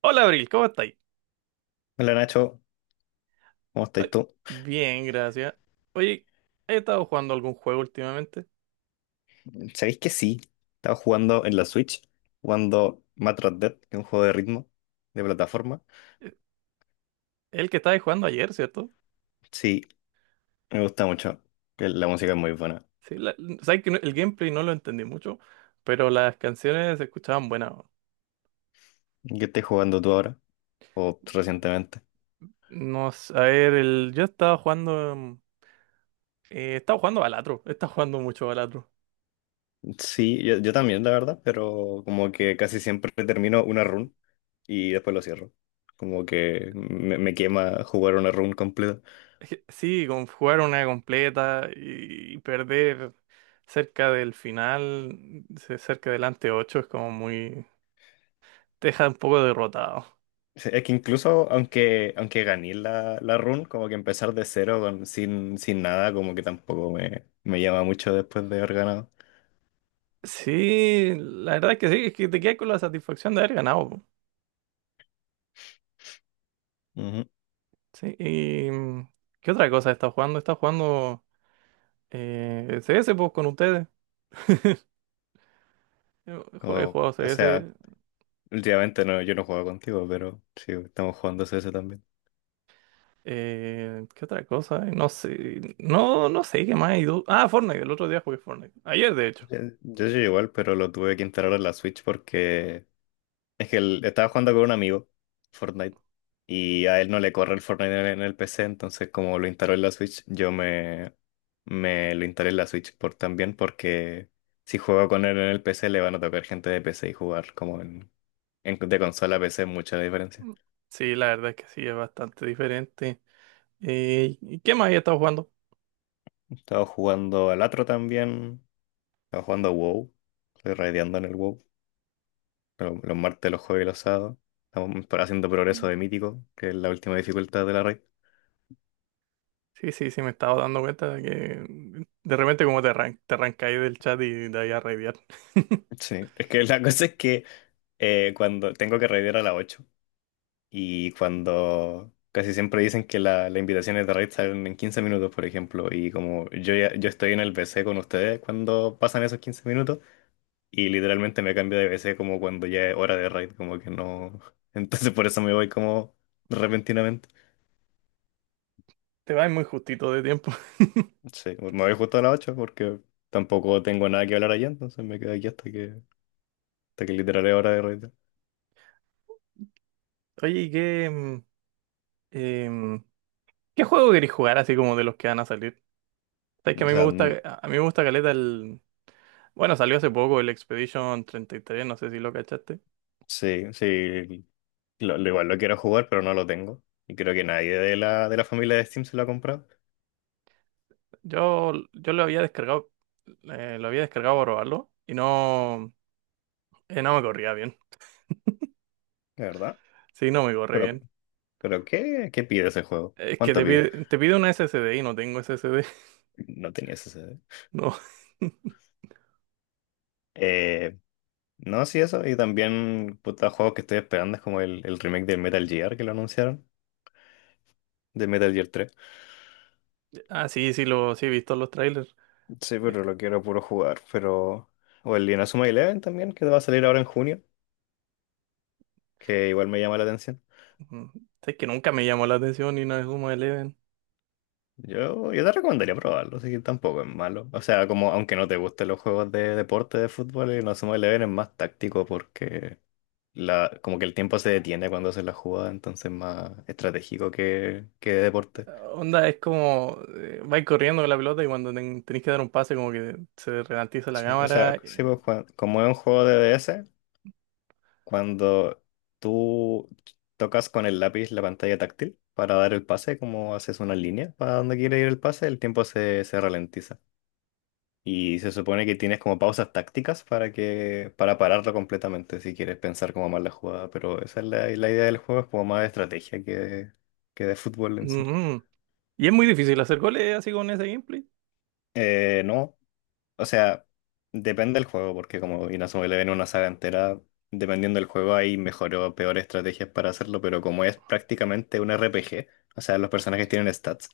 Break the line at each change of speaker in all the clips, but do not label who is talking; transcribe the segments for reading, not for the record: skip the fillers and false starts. Hola Abril, ¿cómo estáis?
Hola Nacho, ¿cómo
Ay,
estáis tú?
bien, gracias. Oye, ¿he estado jugando algún juego últimamente?
¿Sabéis que sí? Estaba jugando en la Switch, jugando Metroid Dead, que es un juego de ritmo, de plataforma.
Eh, El que estabais jugando ayer, ¿cierto?
Sí, me gusta mucho, que la música es muy buena.
Sí, sabes que el gameplay no lo entendí mucho, pero las canciones se escuchaban buenas.
¿Qué estás jugando tú ahora? ¿O recientemente?
No sé, a ver, el, yo estaba jugando. Estaba jugando Balatro, estaba jugando mucho Balatro.
Sí, yo también, la verdad, pero como que casi siempre termino una run y después lo cierro. Como que me quema jugar una run completa.
Es que sí, con jugar una completa y perder cerca del final, cerca del ante 8 es como muy. Te deja un poco derrotado.
Sí, es que incluso aunque gané la run, como que empezar de cero con, sin, nada, como que tampoco me llama mucho después de haber ganado.
Sí, la verdad es que sí, es que te quedas con la satisfacción de haber ganado. Po.
Ujú.
Sí, y ¿qué otra cosa estás jugando? Estás jugando CS pues, con ustedes. He
Como-
jugado
o sea,
CS.
últimamente no, yo no juego contigo, pero sí, estamos jugando CS también.
Eh, ¿qué otra cosa? No sé. No, no sé qué más. Ah, Fortnite, el otro día jugué Fortnite. Ayer, de hecho.
Yo soy igual, pero lo tuve que instalar en la Switch porque es que él estaba jugando con un amigo, Fortnite, y a él no le corre el Fortnite en el PC, entonces como lo instaló en la Switch, me lo instalé en la Switch por también, porque si juego con él en el PC le van a tocar gente de PC y jugar como de consola a PC es mucha la diferencia.
Sí, la verdad es que sí, es bastante diferente. ¿Y qué más he estado jugando?
Estaba jugando al otro también, estaba jugando a WoW, estoy raideando en el WoW, los martes, los jueves y los sábados. Estamos haciendo progreso de mítico, que es la última dificultad de la raid.
Sí, sí, sí, me estaba dando cuenta de que de repente como te arrancáis del chat y de ahí a raidear.
Sí, es que la cosa es que cuando tengo que raidear a las 8 y cuando casi siempre dicen que las invitaciones de raid salen en 15 minutos, por ejemplo, y como yo estoy en el BC con ustedes cuando pasan esos 15 minutos y literalmente me cambio de BC como cuando ya es hora de raid, como que no. Entonces por eso me voy como repentinamente.
Te vas muy justito de tiempo.
Sí, me voy justo a las 8 porque tampoco tengo nada que hablar allá, entonces me quedo aquí hasta que literal es hora de raid.
Oye, ¿y qué, em, qué juego querés jugar así como de los que van a salir? Sabes que a
O
mí me
sea,
gusta, a mí me gusta caleta el... Bueno, salió hace poco el Expedition treinta y tres, no sé si lo cachaste.
sí, Lo igual lo quiero jugar, pero no lo tengo. Y creo que nadie de la familia de Steam se lo ha comprado,
Yo lo había descargado para probarlo y no, no me corría bien.
de verdad.
Sí, no me corre
Pero,
bien.
pero ¿qué, pide ese juego?
Es que
¿Cuánto pide?
te pide una SSD y no tengo SSD.
No tenía ese C D.
No.
Eh, no, sí, eso. Y también, puta, juegos que estoy esperando es como el remake del Metal Gear que lo anunciaron, de Metal Gear 3.
Ah, sí, sí, lo, sí he visto los trailers.
Sí,
Eh,
pero lo quiero puro jugar. Pero. O el Inazuma Eleven también, que va a salir ahora en junio, que igual me llama la atención.
mm, sabes que nunca me llamó la atención ni una Sumo de
Yo te recomendaría probarlo, así que tampoco es malo. O sea, como aunque no te gusten los juegos de deporte de fútbol, el Inazuma Eleven es más táctico porque como que el tiempo se detiene cuando haces la jugada, entonces es más estratégico que de deporte.
onda. Es como, vais corriendo con la pelota y cuando tenéis que dar un pase como que se ralentiza la
Sí, o
cámara.
sea, sí, pues, como es un juego de DS, cuando tú tocas con el lápiz la pantalla táctil para dar el pase, como haces una línea para donde quiere ir el pase, el tiempo se ralentiza. Y se supone que tienes como pausas tácticas para pararlo completamente si quieres pensar como más la jugada, pero esa es la idea del juego, es como más de estrategia que de fútbol en sí.
Ujú. Y es muy difícil hacer goles así con ese gameplay.
No, o sea, depende del juego, porque como Inazuma Eleven es una saga entera, dependiendo del juego hay mejor o peor estrategias para hacerlo, pero como es prácticamente un RPG, o sea, los personajes tienen stats,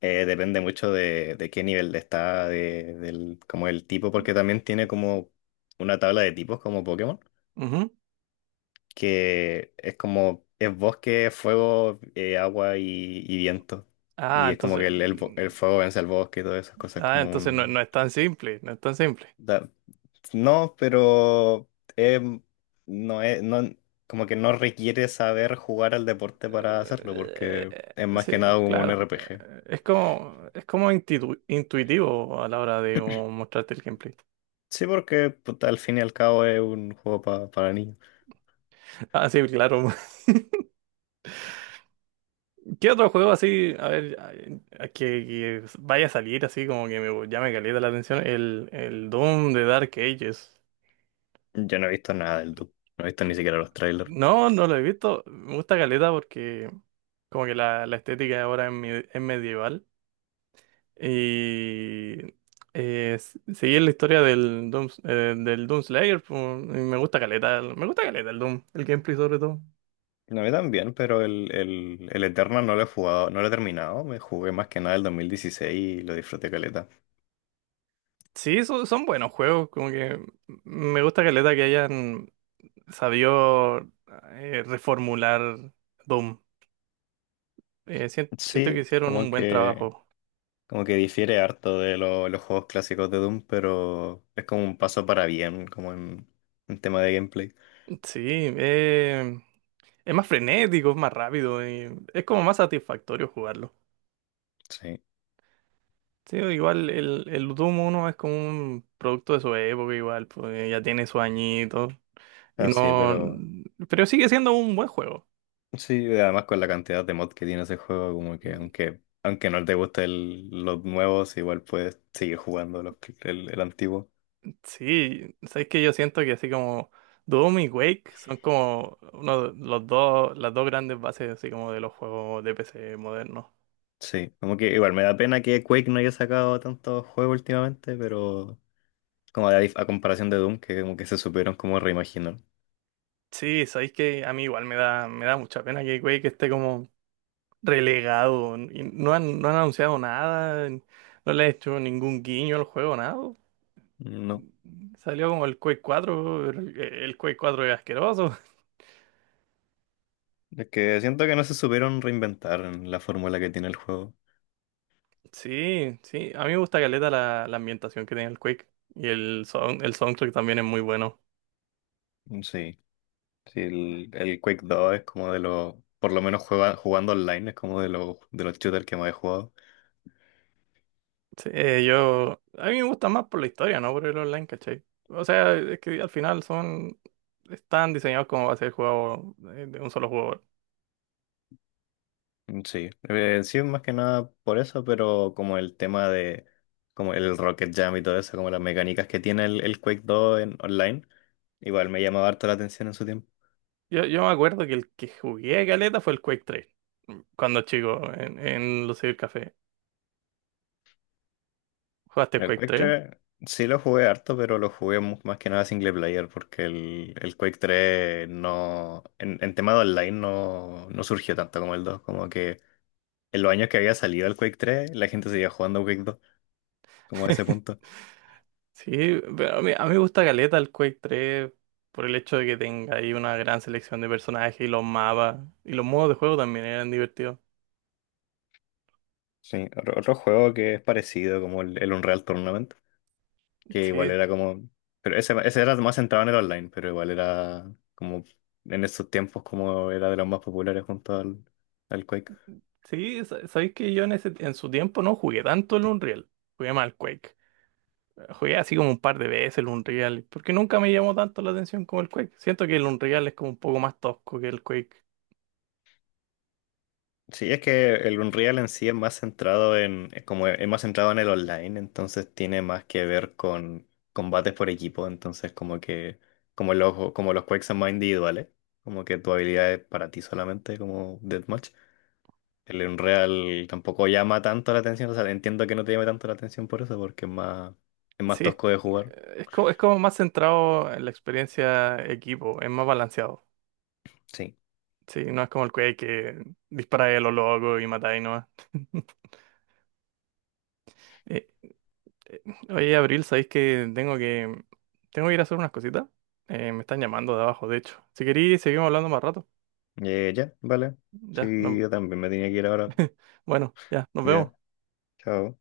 depende mucho de qué nivel está, como el tipo, porque también tiene como una tabla de tipos como Pokémon.
Ujú.
Que es como, es bosque, fuego, agua y viento.
Ah,
Y es como
entonces,
que el fuego vence al bosque y todas esas cosas
ah,
como
entonces no,
un.
no es tan simple, no es tan simple.
da- no, pero em, no no, como que no requiere saber jugar al deporte para hacerlo, porque es más que nada
Sí,
como un
claro.
RPG.
Es como intuitivo a la hora de, como, mostrarte el gameplay.
Sí, porque puta, al fin y al cabo es un juego para niños.
Ah, sí, claro, ¿qué otro juego así, a ver, que vaya a salir así como que me llame caleta la atención? El Doom de Dark Ages.
Yo no he visto nada del Doom, no he visto ni siquiera los trailers.
No, no lo he visto. Me gusta caleta porque como que la estética ahora es medieval. Y seguir la historia del Doom Slayer, pues, y me gusta caleta, me gusta caleta el Doom, el gameplay sobre todo.
No, a mí también, pero el Eternal no lo he jugado, no lo he terminado. Me jugué más que nada el 2016 y lo disfruté caleta.
Sí, son, son buenos juegos, como que me gusta caleta que hayan sabió reformular Doom. Siento que
Sí,
hicieron un buen trabajo.
como que difiere harto de los juegos clásicos de Doom, pero es como un paso para bien, como en tema de gameplay.
Sí, eh, es más frenético, es más rápido, y es como más satisfactorio jugarlo.
Sí,
Sí, igual el Doom uno es como un producto de su época, igual, pues ya tiene su añito. Y
así,
no.
pero
Pero sigue siendo un buen juego.
sí, además con la cantidad de mods que tiene ese juego, como que aunque no te gusten los nuevos, igual puedes seguir jugando el antiguo.
Sí, sabes que yo siento que así como Doom y Quake son como uno de los dos, las dos grandes bases así como de los juegos de PC modernos.
Sí, como que igual me da pena que Quake no haya sacado tantos juegos últimamente, pero como a comparación de Doom, que como que se supieron como reimaginar.
Sí, sabéis que a mí igual me da mucha pena que Quake esté como relegado y no han, no han anunciado nada, no le han hecho ningún guiño al juego, nada.
No,
Salió como el Quake 4, el Quake cuatro es asqueroso.
es que siento que no se supieron reinventar en la fórmula que tiene el juego.
Sí, sí, a mí me gusta caleta la, la ambientación que tiene el Quake y el, el soundtrack también es muy bueno.
Sí, sí, el Quake 2 es como de los, por lo menos jugando online, es como de los shooters que más he jugado.
Sí, yo, a mí me gusta más por la historia, ¿no? Por el online, ¿cachai? O sea, es que al final son, están diseñados como va a ser el juego de un solo jugador.
Mm, sí, sí, más que nada por eso, pero como el tema de como el Rocket Jam y todo eso, como las mecánicas que tiene el Quake dos en online, igual me llamaba harto la atención en su tiempo.
Yo me acuerdo que el que jugué caleta fue el Quake 3, cuando chico, en los Café. ¿Jugaste
El
Quake
Quake
3?
tres sí lo jugué harto, pero lo jugué más que nada single player, porque el Quake tres no, en tema de online no, no surgió tanto como el 2, como que en los años que había salido el Quake tres la gente seguía jugando Quake dos, como a ese punto.
Sí, pero a mí me gusta caleta el Quake 3 por el hecho de que tenga ahí una gran selección de personajes y los mapas y los modos de juego también eran divertidos.
Sí, otro juego que es parecido, como el Unreal Tournament. Que igual
Sí,
era como, pero ese era más centrado en el online, pero igual era como en esos tiempos como era de los más populares junto al Quake.
sí, sabéis que yo en, ese, en su tiempo no jugué tanto el Unreal, jugué más el Quake. Jugué así como un par de veces el Unreal, porque nunca me llamó tanto la atención como el Quake. Siento que el Unreal es como un poco más tosco que el Quake.
Sí, es que el Unreal en sí es más centrado en, es como es más centrado en el online, entonces tiene más que ver con combates por equipo, entonces como los Quakes son más individuales, como que tu habilidad es para ti solamente, como Deathmatch. El Unreal tampoco llama tanto la atención, o sea, entiendo que no te llame tanto la atención por eso, porque es más
Sí, es,
tosco de jugar.
es como más centrado en la experiencia equipo, es más balanceado.
Sí.
Sí, no es como el Quake que disparáis a lo loco y matáis nomás. Eh, eh, oye, Abril, sabéis que tengo que tengo que ir a hacer unas cositas. Me están llamando de abajo, de hecho. Si queréis, seguimos hablando más rato.
Ya, vale.
Ya,
Sí,
no-
yo también me tenía que ir ahora.
bueno, ya, nos
Ya,
vemos.
chao.